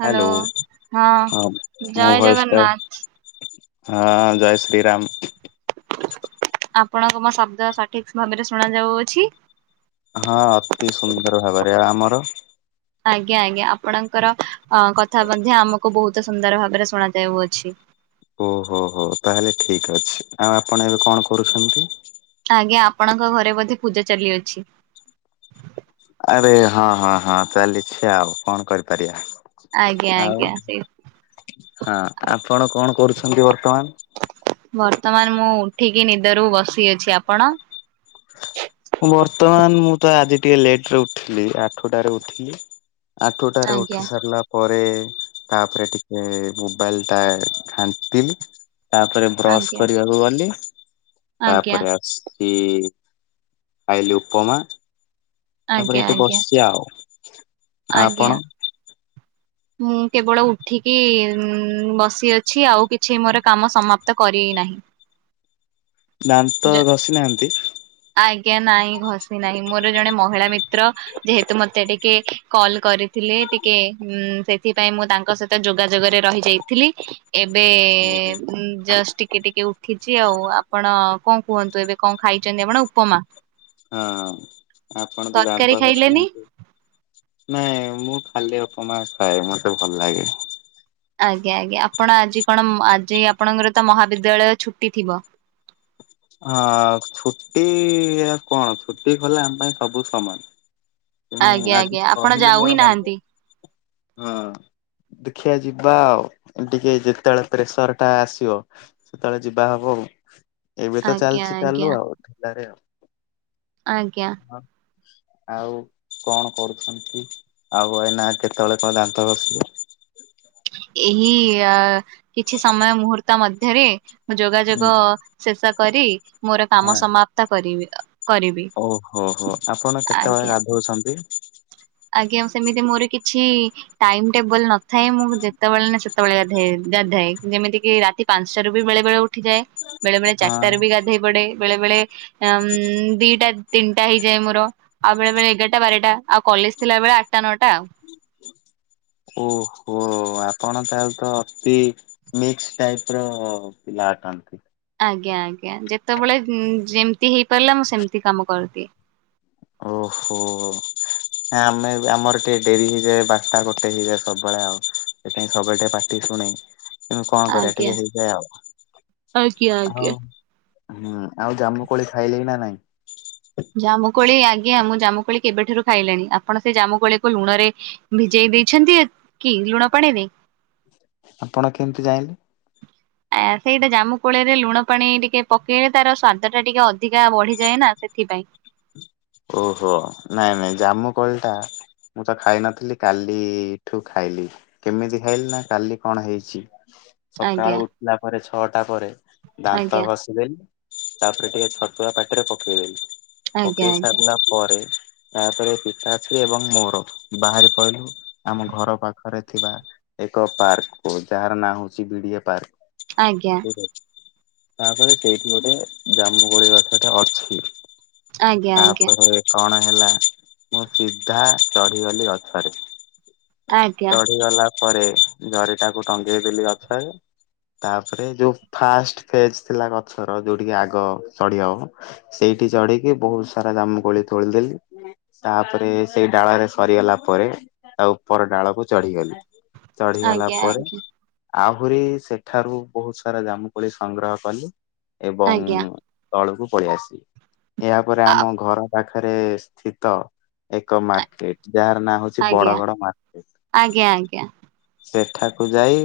Hello ହଁ ମୋ ଜୟ ଭଏସ ଟା ଜଗନ୍ନାଥ। ହଁ ଜୟ ଶ୍ରୀ ରାମ। ଆପଣଙ୍କ ମୋ ଶବ୍ଦ ସଠିକ ଭାବରେ ଶୁଣ ଯାଉଅଛି? ହଁ ଅତି ସୁନ୍ଦର ଭାବରେ ଆମର ଆଜ୍ଞା ଆଜ୍ଞା ଆପଣଙ୍କର ଅ କଥା ମଧ୍ୟ ଆମକୁ ବହୁତ ସୁନ୍ଦର ଭାବରେ ଶୁଣା ଯାଉଅଛି। ଓହୋ ହୋ ତାହେଲେ ଠିକ ଅଛି ଆଉ ଆପଣ ଏବେ କଣ କରୁଛନ୍ତି? ଆଜ୍ଞା ଆପଣଙ୍କ ଘରେ ବୋଧେ ପୂଜା ଚାଲିଅଛି। ଆରେ ହଁ ହଁ ହଁ ଚାଲିଛି ଆଉ କଣ କରିପାରିବା। ଆଜ୍ଞା ଆଉ ଆଜ୍ଞା ସେଇ ହଁ ଆପଣ କଣ କରୁଛନ୍ତି ବର୍ତ୍ତମାନ? ବର୍ତ୍ତମାନ ମୁଁ ଉଠିକି ନିଦରୁ ବସି ଅଛି। ଆପଣ? ବର୍ତ୍ତମାନ ମୁଁ ତ ଆଜି ଟିକେ ଲେଟ ରେ ଉଠଲି ଆଠଟାରେ ଉଠିଲି। ଆଠୁଟାରେ ଆଜ୍ଞା ଉଠି ସାରିଲା ପରେ ସେ ତାପରେ ଟିକେ ମୋବାଇଲ ଟା ଘାଣ୍ଟିଲି। ତାପରେ ବ୍ରସ୍ ଆଜ୍ଞା କରିବାକୁ ଗଲି, ଆଜ୍ଞା ତାପରେ ଆସିକି ଖାଇଲି ଉପମା, ତାପରେ ଆଜ୍ଞା ଏଇଠି ଆଜ୍ଞା ବସିଛି ଆଉ। ଆଉ ଆଜ୍ଞା। ଆପଣ? ମୁଁ କେବଳ ଉଠିକି ଉନ୍ ବସିଅଛି ଆଉ କିଛି ମୋର କାମ ସମାପ୍ତ କରି ନାହିଁ। ଦାନ୍ତ ଘଷି ନାହାନ୍ତି? ଆଜ୍ଞା ନାହିଁ ଘସି ନାହିଁ। ମୋର ଜଣେ ମହିଳା ମିତ୍ର ଯେହେତୁ ମତେ ଟିକେ କଲ କରିଥିଲେ ଟିକେ ହୁ ସେଥିପାଇଁ ମୁଁ ତାଙ୍କ ସହିତ ଯୋଗାଯୋଗରେ ରହି ଯାଇଥିଲି ଓହୋ। ଏବେ-ଏ-ଏ ଉମ୍ ଜଷ୍ଟ ଟିକେ ଟିକେ ଟିକେ ଉଠିଛି ଆଉ ଆପଣ କଣ କୁହନ୍ତୁ ଏବେ କଣ ଖାଇଛନ୍ତି ଆପଣ ଉପମା। ହଁ ଆପଣଙ୍କ ଗାଁ [unintelligible] ତରକାରୀ ଖାଇଲେନି? ନାହାନ୍ତି ନାଇଁ ମୁଁ ଖାଲି ଉପମା ଖାଏ ମତେ ଭଲ ଲାଗେ। ଆଜ୍ଞା ଆଜ୍ଞା ଆପଣ ଆଜି କଣ ମ ଆଜି ଆପଣଙ୍କର ତ ମହାବିଦ୍ୟାଳୟ ଛୁଟି ଥିବ? ହଁ ଛୁଟି କଣ ଛୁଟି କଲେ ଆମ ପାଇଁ ସବୁ ସମାନ। ତେଣୁ ଆଜ୍ଞା ଆଜି ଆଜ୍ଞା ଆପଣ କହିଲେ ଯାଉ ମୋର ହି ମନେ ନାହାନ୍ତି। ହଁ। ଦେଖିବା ଯିବା ଆଉ, ଟିକେ ଯେତେବେଳେ ପ୍ରେସର ଟା ଆସିବ ସେତେବେଳେ ଯିବା ହବ। ଏବେ ତ ଆଜ୍ଞା ଚାଲିଛି ଆଜ୍ଞା ଚାଲୁ ଆଉ ଢିଲାରେ ଆଉ। ଆଜ୍ଞା। ହଁ ଆଉ କଣ କରୁଛନ୍ତି? ଆଉ ଏଇନା କେତେବେଳେ କଣ ଦାନ୍ତ ଘଷିଲେ? ଏହି-ଆ କିଛି ସମୟ ମୁହୂର୍ତ୍ତ ମଧ୍ୟରେ ଯୋଗାଯୋଗ ଶେଷ କରି ମୋର ହଁ କାମ ସମାପ୍ତ କରିବି। କରିବି ଓହୋ ହୋ ଆପଣ କେତେବେଳେ ଆଜ୍ଞା। ଗାଧଉଛନ୍ତି? ଆଜ୍ଞା ସେମିତି ମୋର କିଛି ଟାଇମ ଟେବଲ ନଥାଏ ମୁଁ ଯେତେବେଳେ ନା ସେତବେଳେ ସେତେବେଳେ ଗାଧାଏ ଗାଧାଏ ଯେମିତି କିି ରାତି ପାଞ୍ଚଟାରୁ ବି ବେଳେ ବେଳେ ଉଠ ଉଠିଯାଏ, ବେଳେ ବଳେ ଚାରିଟର ହଁ ବି ଗାଧୋଇ ପଡେ। ବେଳେ ବେଳେ ଉମ୍ ମ୍ ଦିଟା ତିନିଟା ହେଇଯାଏ ମୋର ଆଉ ବେଳେ ବେଳେ ଏଗାରଟା ବାରଟା। ଆଉ କଲେଜ ଥିଲା ବେଳେ ଆଠଟା ନଅଟା। [inaudible] ଓହୋ ଆପଣ ତାହେଲେ ତ ଅତି ମିକ୍ସ ଟାଇପ ର ପିଲା। ଅଟନ୍ତି। ଆଜ୍ଞା ଆଜ୍ଞା ଯେତେବେଳେ ଉମ୍ ଯେମିତି ହେଇ ପାରିଲା ମୁଁ ସେମତି କାମ କରଦିଏ। ଓହୋ। ନାହିଁ ଆମେ ଏବେ ଆମର ଟିକେ ଡେରି ହେଇଯାଏ ବାରଟା ଗୋଟେ ହେଇଯାଏ ସବୁବେଳେ ଆଉ। ସେଥିପାଇଁ ସବୁବେଳେ ଟିକେ ପାଟି ଶୁଣେ। ତେଣୁ କଣ କରିବା ଆଜ୍ଞା। ଟିକେ ହେଇଯାଏ ଆଜ୍ଞା ଆଉ ଆଜ୍ଞା। ହଉ। ହୁଁ ଆଉ ଜାମୁ କୋଳି ଖାଇଲେ ନା ନାଇଁ? ଯାମୁ କୋଳି ଆଜ୍ଞା ମୁଁ ଜାମୁକୋଳି କେବେଠାରୁ ଖାଇଲିଣି, ଆପଣ ସେ ଜାମୁ କୋଳିକୁ ଲୁଣ ରେ ଭିଜେଇ ଦେଇଛନ୍ତି? କି ଲୁଣ ପାଣିରେ ଆପଣ କେମିତି ଜାଣିଲେ? ସେଇଟା ଜାମୁ କୋଳିରେ ଲୁଣ ପାଣି ଟିକେ ପକେଇଲେ, ତାର ସ୍ଵାଦ ଟା ଟିକେ ଅଧିକା ବଢିଯାଏ ନା ସେଥିପାଇଁ। ଓହୋ ନାଇଁ ନାଇଁ ଜାମୁକୋଳିଟା ମୁଁ ତ ଖାଇନଥିଲି କାଲିଠୁ ଖାଇଲି, କେମିତି ଖାଇଲି ନା କାଲି କଣ ହେଇଛି? ଆଜ୍ଞା ସକାଳୁ ଉଠିଲା ପରେ ଛଅଟା ପରେ ଦାନ୍ତ ଆଜ୍ଞା ଘଷିଦେଲି। ତାପରେ ଟିକେ ଛତୁଆ ପାଟିରେ ପକେଇଦେଲି। ଆଜ୍ଞା ପକେଇ ଆଜ୍ଞା। ସାରିଲା ପରେ ତାପରେ ପିତା ଶ୍ରୀ ଏବଂ ମୋର ବାହାରି ପଡ଼ିଲୁ ଆମ ଘର ପାଖରେ ଥିବା ଏକ ପାର୍କ ଯାହାର ନାଁ ହଉଛି ବିଡିଏ ପାର୍କ। ଆଜ୍ଞା। ଠିକ ଅଛି ତାପରେ ସେଇଠି ଗୋଟେ ଜାମୁକୋଳି ଗଛଟେ ଅଛି। ଆଜ୍ଞା ଆଜ୍ଞା। ତାପରେ କଣ ହେଲା ମୁଁ ସିଧା ଚଢିଗଲି ଗଛରେ। ଆଜ୍ଞା। ଚଢିଗଲା ପରେ ଜରିଟାକୁ ଟଙ୍ଗେଇ ଦେଲି ଗଛରେ। ତାପରେ ଯୋଉ ଫାଷ୍ଟ ଫେଜ ଥିଲା ଗଛର ଯୋଉଠିକି ଆଗ ଚଢି ହବ ସେଇ ସେଇଠି ଚଢିକି ବହୁତ ସାରା ଜାମୁକୋଳି ତୋଳିଦେଲି। ତାପରେ ସେଇ ଡାଳରେ ସରିଗଲା ପରେ ତା ଉପର ଡାଳକୁ ଚଢିଗଲି। ଚଢିଗଲା ପରେ ଆଜ୍ଞା ଆହୁରି ସେଠାରୁ ବହୁତ ସାରା ଜାମୁକୋଳି ସଂଗ୍ରହ କଲି ଏବଂ ଆଜ୍ଞା ତଳକୁ ପଳେଇଆସିଲି। ଆଜ୍ଞା। ଆମ ଘର ପାଖରେ ସ୍ଥିତ ଏକ ମାର୍କେଟ ଯାହାର ନାଁ ହଉଛି ବଡ ଆଜ୍ଞା ବଡ ମାର୍କେଟ। ଆଜ୍ଞା ସେଠାକୁ ଯାଇ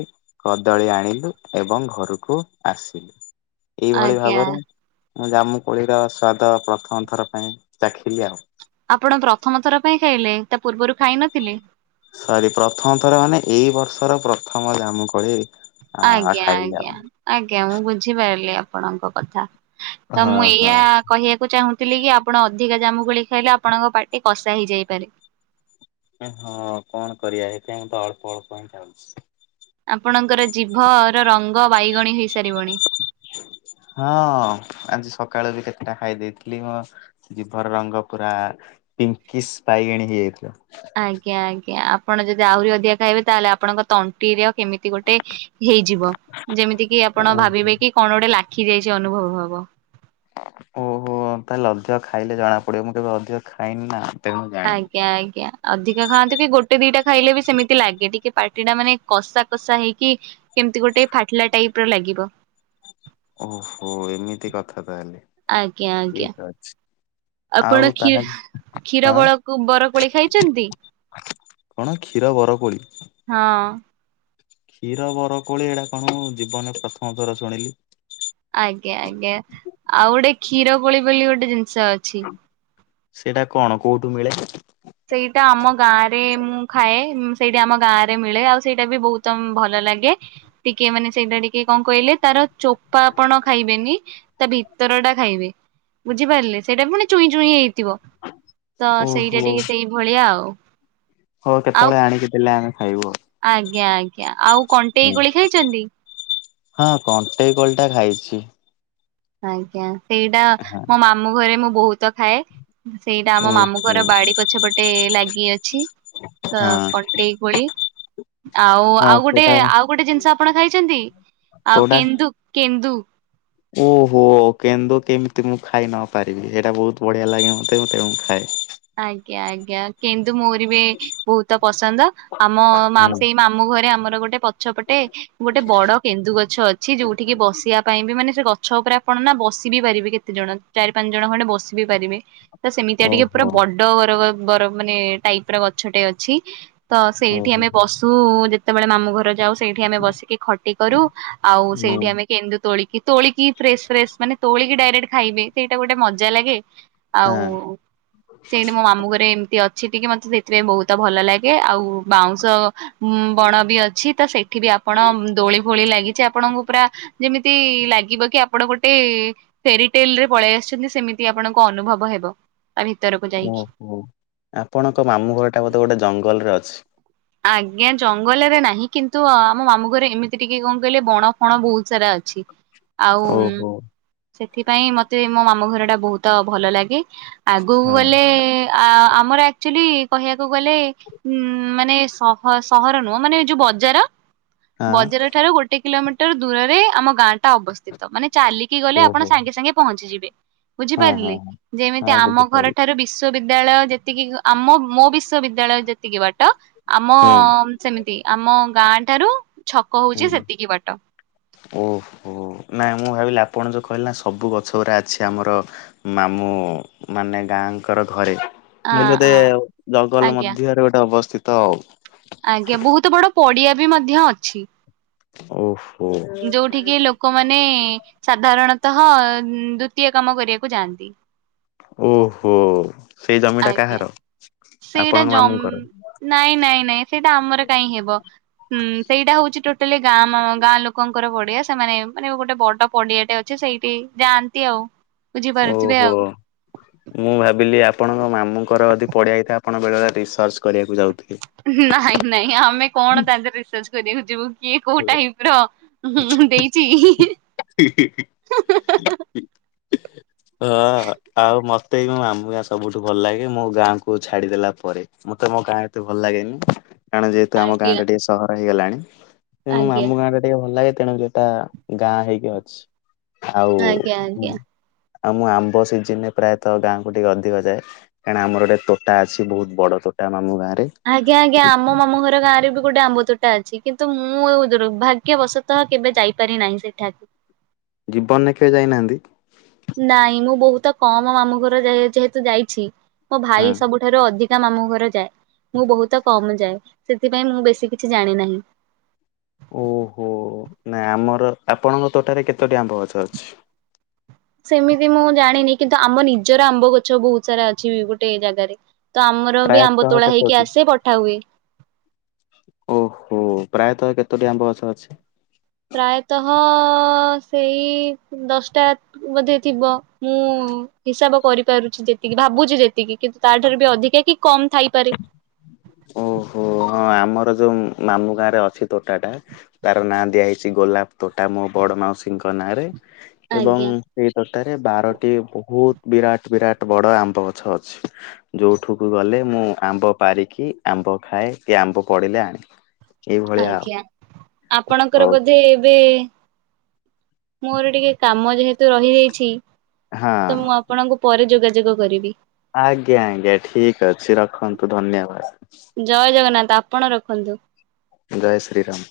କଦଳୀ ଆଣିଲୁ ଏବଂ ଘରକୁ ଆସିଲୁ। ଏଇଭଳି ଆଜ୍ଞା ଭାବରେ ମୁଁ ଜାମୁ କୋଳିରସ୍ଵାଦ ପ୍ରଥମ ଥର ପାଇଁ ଚାଖିଲି ଆଉ। ଆପଣ ପ୍ରଥମ ଥର ପାଇଁ ଖାଇଲେ ତା ପୂର୍ବରୁ ଖାଇ ନଥିଲେ? ସରି ପ୍ରଥମ ଥର ମାନେ ଏଇ ବର୍ଷର ପ୍ରଥମ ଜାମୁକୋଳି। ଆ ଆଜ୍ଞା ଖାଇଲି ଆଉ। ଆଜ୍ଞା ଆଜ୍ଞା ମୁଁ ବୁଝିପାରିଲି ଆପଣଙ୍କ କଥା। ତ ହଁ ମୁଁ ହଁ। ଏଇଆ କହିବାକୁ ଚାହୁଁ କି ଆପଣ ଅଧିକା ଜାମୁ ଗୋଳି ଖାଇଲେ ଆପଣଙ୍କ ପାାର୍ଟି କଷା ହେଇଯାଇପାରେ। ହଁ କଣ କରିବା ଏଥିପାଇଁ ତ ଅଳ୍ପ ଅଳ୍ପ ଖାଉଛି। ଆପଣଙ୍କର ଜୀଭ ରଙ୍ଗ ବାଇଗଣୀ ହେଇସାରିବଣି। ଟା ଖାଇ ଦେଇେଥିଲି ମୋ ଜିଭର ରଙ୍ଗ ପୁରା ପିଙ୍କିସ୍ ବାଇଗଣୀ ହେଇଯାଇଥିଲା। ଆଜ୍ଞା ଆଜ୍ଞା ଆପଣ ଯଦି ଆହୁରି ଅଧିକା ଖାଇବେ ତାହେଲେ ଆପଣଙ୍କ ତଣ୍ଟିର କେମିତି ଗୋଟେ ହେଇଯିବ, ଯେମିତି କି ଆପଣ ଭାବିବେ କି କଣ ଗୋଟେ ଲା ଖିଦାଇଛି ଅନୁଭବ ହବ ଓହୋ ତାହେଲେ ଅଧିକ ଖାଇଲେ ଜଣା ପଡିବ। ମୁଁ କେବେ ଅଧିକ ଖାଇନି ନା ତେଣୁ ଜାଣିନି। ଆଜ୍ଞା ଆଜ୍ଞା ଅଧିକା ଖାଆନ୍ତୁ କି ଗୋଟେ ଦିଟା ଖାଇଲେ ବି ସେମିତି ଲାଗେ ଟିକେ ପା ଟା ମାନେ କଷା କଷା ହେଇକି କେମିତି ଗୋଟେ ଫାଟିଲା ଟାଇପର ଲାଗିବ। ଓହୋ ଏମିତି କଥା ତାହେଲେ ଆଜ୍ଞା ଆଜ୍ଞା ଠିକ ଅଛି। ଆଉ ଆପଣ ଖି ତାହେଲେ କ୍ଷୀର ହଁ ବର ବରକୋଳି ଖାଇଛନ୍ତି? କଣ କ୍ଷୀର ବର କୋଳି? ହଁ କ୍ଷୀର ବରକୋଳି ଏଇଟା କଣ ହ ଜୀବନରେ ପ୍ରଥମ ଥର ଶୁଣିଲି। ଆଜ୍ଞା ଆଜ୍ଞା ଆଉ ଗୋଟେ କ୍ଷୀର କୋଳି ବୋଲି ଗୋଟେ ଜିନିଷ ଅଛି। ସେଇଟା କଣ କୋଉଠୁ ମିଳେ? ସେଇଟା ଆମ ଗାଁ ରେ ମୁଁ ଖାଏ ସେଇଠି ଆମ ଗାଁ ରେ ମିଳେ ଆଉ ସେଇଟା ବି ବହୁତ ଭଲ। ଲାଗେ ଟିକେ ମାନେ ସେଇଟା ଟିକେ କଣ କହିଲେ ତାର ଚୋପା ଆପଣ ଖାଇବେନି ତା ଭିତ ତେରଟା ଖାଇବି ବୁଝିପାରିଲେ ସେଇଟା ପୁଣି ଚୁଇଁ ଚୁଇଁ ହେଇ ଥିବ ତ ସେଇଟା ଓହୋ ଟିକେ ସେଇ ଭଳିଆ ଆଉ। ହଉ ଆଉ କେତେବେଳେ ଆଣିକି ଦେଲେ ଆମେ ଖାଇବୁ ଆଉ। ଆଜ୍ଞା ଆଜ୍ଞା ଆଉ କଣ୍ଟେଇ ହୁଁ କୋଳି ଖାଇଛନ୍ତି? ହଁ କଣ୍ଟେଇ କୋଲଟା ଖାଇଛି। ଆଜ୍ଞା ସେଇଟା ମୋ ମାମୁଁ ଘରେ ମୁଁ ବହୁତ ଖାଏ। ସେଇଟା ଆମ ଓହୋ। ମାମୁଙ୍କର ବାଡି ପଛ ପଟେ ଲାଗି ଅଛି। ତ ହଁ। କଣ୍ଟେଇ କୋଳି। ଆଉ ହଁ ଆଉ ଗୋଟେ ସେଇଟା ଆଉ ଗୋଟେ ଜିନିଷ ଆପଣ ଖାଇଛନ୍ତି ଆଉ କୋଉଟା କେନ୍ଦୁ କେନ୍ଦୁ? ଓହୋ। କେନ୍ଦୁ କେମିତି ମୁଁ ଖାଇ ନ ପାରିବି ସେଇଟା ବହୁତ ବଢିଆ ଲାଗେ ମତେ ମତେ ଖାଏ। ଆଜ୍ଞା ଆଜ୍ଞା କେନ୍ଦୁ ମୋର ବି ବହୁତ ପସନ୍ଦ। ଆମ ମାମୁଁ ହୁଁ ସେଇ ମାମୁଁ ଘରେ ଆମର ଗୋଟେ ପ ଗଛ ପଟେ ଗୋଟେ ବଡ କେନ୍ଦୁ ଗଛ ଅଛି ଯୋଉଠିକି ବସିବା ପାଇଁ ବି ମାନେ ସେ ଗଛ ଗଛ ଉପରେ ଆପଣ ନା ବସିିବ ବି ପାରିବେ କେତେ ଜଣ ଚାରି ପାଞ୍ଚ ଜଣ ଖଣ୍ଡେ ବସିିବ ବି ପାରିବେ ତ ସେମିତିଆ ଟିକେ ପୁରା ଓହୋ। ବଡ ବର ବର ମାନେ ଟାଇପ ର ଗଛଟେ ଅଛି। ତ ସେଇଠି ଓହୋ ଆମେ ବସୁ ଯେତେବେଳେ ମାମୁଁ ଘର ଯାଉ। ସେଇଠି ଆମେ ବସିକି ଖଟି କରୁ ଆଉ ହୁଁ ସେଇଠି ଆମେ କେନ୍ଦୁ ତୋଳି କି କି ତୋଳିକି ଫ୍ରେଶ ଫ୍ରେଶସ୍ ମାନେ ତୋଳିକି ଡାଇରେକ୍ଟ ଖାଇବେ ସେଇଟା ଗୋଟେ ମଜା ଲାଗେ। ଆଉ ହଁ ସେଇଠି ମୋ ମାମୁଁ ଘରେ ଏମ ଅଛି ଟିକେ ମତେ ସେଥିପାଇଁ ବହୁତ ଭଲ ଲାଗେ ଆଉ। ବାଉଁଶ ବଣ ବି ଅଛି ତ ସେଠି ବି ଆପଣ ଦୋଳି ଭଳି ଲାଗିଛି ଆପଣଙ୍କୁ ପୁରା ଯେମିତି ଲାଗିବ କି ଆପଣ ଗୋଟେ ଫେରିଟେଲ ରେ ପଳେଇ ଆ ଆସିଛନ୍ତି ସେମିତି ଆପଣଙ୍କୁ ଅନୁଭବ ହେବ ତା ଭିତ ଓହୋ ଆପଣଙ୍କ ମାମୁଁ ଘର ଟା ବୋଧେ ଗୋଟେ ଜଙ୍ଗଲରେ ଅଛି। ଆଜ୍ଞା ଜଙ୍ଗଲରେ ନାହିଁ କିନ୍ତୁ ଆମ ମାମୁଁ ଘରେ ଏମିତି ଟିକେ କଣ କହିଲେ ବଣ ଫଣ ବହୁତ ସାରା ଅଛି। ଆଉ ଓହୋ ସେଥିପାଇଁ ମତେ ମୋ ମାମୁ ଘର ଟା ବହୁତ ଭଲ ଲାଗେ। ଆଗକୁ ହଁ ଗଲେ ଆଁ ଆମର ଆକ୍ଚୁଆଲି କହିବାକୁ ଗଲେ ଉ ମାନେ ସହ ସହର ନୁହଁ ମାନେ ଏ ଯୋଉ ବଜାର ହଁ ବଜାର ଠାରୁ ଗୋଟେ କିଲୋମିଟର ମିଟର ଦୂରରେ ଆମ ଗାଁ ଟା ଅବସ୍ଥିତ ମାନେ ଚାଲିକି ଗଲେ ଆପଣ ଓହୋ ସାଙ୍ଗେ ସାଙ୍ଗେ ପହଞ୍ଚିଯିବେ। ହଁ ବୁଝିପାରିଲେ ହଁ। ଯେମିତି ହଁ ଆମ ଘର ବୁଝିପାରିଲି ଠାରୁ ବିଶ୍ଵ ବିଦ୍ୟାଳୟ ଯେତିକି ଆମ ମୋ ବିଶ୍ବିଦ୍ୟାଳୟ ଯେତିକି ବାଟ। ଆମ ହୁଁ ସେମିତି ଆମ ଗାଁ ଠାରୁ ଛକ ହଉଛି ସେତିକି ବାଟ ହ ଓହୋ ନାଇଁ ମୁଁ ଭାବିଲି ଆପଣ ଆପଣ ଯେଉଁ କହିଲେ ନା ସବୁ ଗଛ ଗୁଡ଼ା ଅଛି ଆମର ମାମୁଁ ମାନେ ଗାଁଙ୍କର ଘରେ। ଆ ମୁଇଁ ଗୋଟେ ଜଙ୍ଗଲ ଆଜ୍ଞା ମଧ୍ୟରେ ଗୋଟେ ଅବସ୍ଥିତ ଆଉ। ଆଜ୍ଞା ବହୁତ ବଡ ପଡିଆ ବି ମଧ୍ୟ ଅଛି। ଓ। ଯୋଉଠିକି ଲୋକମାନେ ସାଧାରଣ ତ ହଁ ଦ୍ଵିତୀୟ କାମ କରିବାକୁ ଯାଆନ୍ତି। ଓହୋ ସେଇ ଜମିଟା ଆଜ୍ଞା କାହାର? ସେଇଟା ଆପଣଙ୍କ ମାମୁଁଙ୍କର ଜମ ନାଇଁ ନାଇଁ ନାଇଁ ସେଇଟା ଆମର କାହିଁ ହେବ। ହୁଁ ସେଇଟା ହଉଛି ଟୋଟାଲି ଗାଁ ଗାଁ ଲୋକ ଲୋକଙ୍କର ପଡିଆ ସେମାନେ ମାନେ ଗୋଟେ ବଡ ପଡିଆଟେ ଅଛି ସେଇଠି ଯାଆନ୍ତି ଆଉ। ବୁଝିପାରୁଥିବେ ଓହୋ ଆଉ ମୁଁ ଭାବିଲି ଆପ ଆପଣଙ୍କ ମାମୁଙ୍କର ଯଦି ପଡ଼ିଆ ହୋଇଥାଏ ଆପଣ ବେଳେବେଳେ ରିସର୍ଚ୍ଚ କରିବାକୁ ଯାଉଥି ହିଁ ନାଇଁ ନାଇଁ ଆମେ କଣ ତାରେ ରିସର୍ଚ୍ଚ କରିବାକୁ ଯିବୁ। କିଏ କୋଉ ଟାଇପ ର ହିଁ ହିଁ ଦେଇଛି। ହି ହି ହି ହଁ ଆହା ଆଉ ମ ତେ କଣ ଆମ ଗାଁ ସବୁଠୁ ଭଲ ଲାଗେ। ମୋ ଗାଁକୁ ଛାଡିଦେଲା ପରେ ମତେ ମୋ ଗାଁ ଏତେ ଭଲ ଲାଗେନି। କାରଣ ଯେହେତୁ ଆମ ଆଜ୍ଞା ଗାଁଟା ଟିକେ ସହର ହେଇଗଲାଣି। ତେଣୁ ଆମ ଆଜ୍ଞା ଗାଁ ଟା ଟିକେ ଭଲ ଲାଗେ। ତେଣୁ ସେଟା ଗାଁ ହେଇକି ଅଛି। ଆଉ ଆଜ୍ଞା ଆଜ୍ଞା। ଆଉ ମୁଁ ଆମ୍ବ ସିଜିନରେ ପ୍ରାୟତଃ ଗାଁକୁ ଟିକେ ଅଧିକ ଯାଏ। କାରଣ ଆମର ଗୋଟେ ତୋଟା ଅଛି ବହୁତ ବଡ ତୋ ଟା ମାମୁଁ ଗାଁ ଆଜ୍ଞା ଆଜ୍ଞା ଆମ ମାମୁଁ ଘର ଗାଁରେ ବି ଗୋଟେ ଆମ୍ବ ତୋଟା ଅଛି। କିନ୍ତୁ ମୁଁ ଦୁର୍ଭାଗ୍ୟବଶତଃ କେବେ ଯାଇପାରି ନାହିଁ ସେଠାକ ଜୀବନରେ କେବେ ଯାଇନାହାନ୍ତି? ନାଇଁ ମୁଁ ବହୁତ କମ ମାମୁଁ ଘର ଯ ଯେହେତୁ ଯାଇଛି ମୋ ହଁ। ଭାଇ ସବୁଠାରୁ ଅଧିକ ତା ମାମୁଁ ଘର ଯାଏ। ମୁଁ ବହୁତ କମ୍ ଯାଏ। ସେଥିପାଇଁ ମୁଁ ବେଶି କିଛି ଜାଣି ନାହିଁ। ଓଃହୋ ନାଁ ଆମର ଆପଣଙ୍କ ତୋଟାରେ କେତୋଟି ଆମ୍ବ ଗଛ ଅଛି? ସେମିତି ମୁଁ ଜାଣିନି କିନ୍ତୁ ଆମ ନିଜର ଆମ୍ବ ଗଛ ବହୁତ ସାରା ଅଛି ଗୋଟେ ଜାଗାରେ। ତ ଆମର ବି ଆମ୍ବ ପ୍ରାୟତଃ ତୋଳା ହେଇକି କେତୋଟି ଆସେ ପଠା ହୁଏ। ଓହୋ ପ୍ରାୟତଃ କେତୋଟି ଆମ୍ବଗଛ ଅଛି? ପ୍ରାୟତଃ ସେଇ ଦଶଟା ବୋଧେ ଥିବ। ମୁଁ ହିସାବ କରିପାରୁଛି ଯେତିକି ଭାବୁଚି ଯେତିକି କିନ୍ତୁ ତା ଠାରୁ ବି ଅଧିକା କି କମ ଥାଇପାରେ। ଓହୋ ହଁ ଆମର ଯୋଉ ମାମୁଁ ଗାଁ ରେ ଅଛି ତୋଟା ଟା ତାର ନାଁ ଦିଆ ହେଇଚି ଗୋଲାପ ତୋଟା ମୋ ବଡ ମାଉସୀଙ୍କ ନାଁରେ ଏବଂ ଆଜ୍ଞା ସେଇ ଗ ଟାରେ ବାରଟି ବହୁତ ବିରାଟ ବିରାଟ ବଡ ଆମ୍ବ ଗଛ ଅଛି। ଯୋଉଠୁକୁ ଗଲେ ମୁଁ ଆମ୍ବ ପାରିକି ଆମ୍ବ ଖାଏ। କି ଆମ୍ବ ପଡିଲେ ଆଣେ। ଏଇ ଭଳିଆ ଆଉ। ଆଜ୍ଞା ଆପଣଙ୍କର ହଉ ବୋଧେ ବ୍ ଏ ମୋର ଟିକେ କାମ ଯେହେତୁ ରହିଯାଇଛି ହଁ। ତ ମୁଁ ଆପଣଙ୍କୁ ପରେ ଯୋଗାଯୋଗ କରିବି। ଆଜ୍ଞା ଆଜ୍ଞା ଠିକ ଅଛି ରଖନ୍ତୁ ଧନ୍ୟବାଦ। ଜୟ ଜଗନ୍ନାଥ ଆପଣ ରଖନ୍ତୁ। ଜୟ ଶ୍ରୀ ରାମ।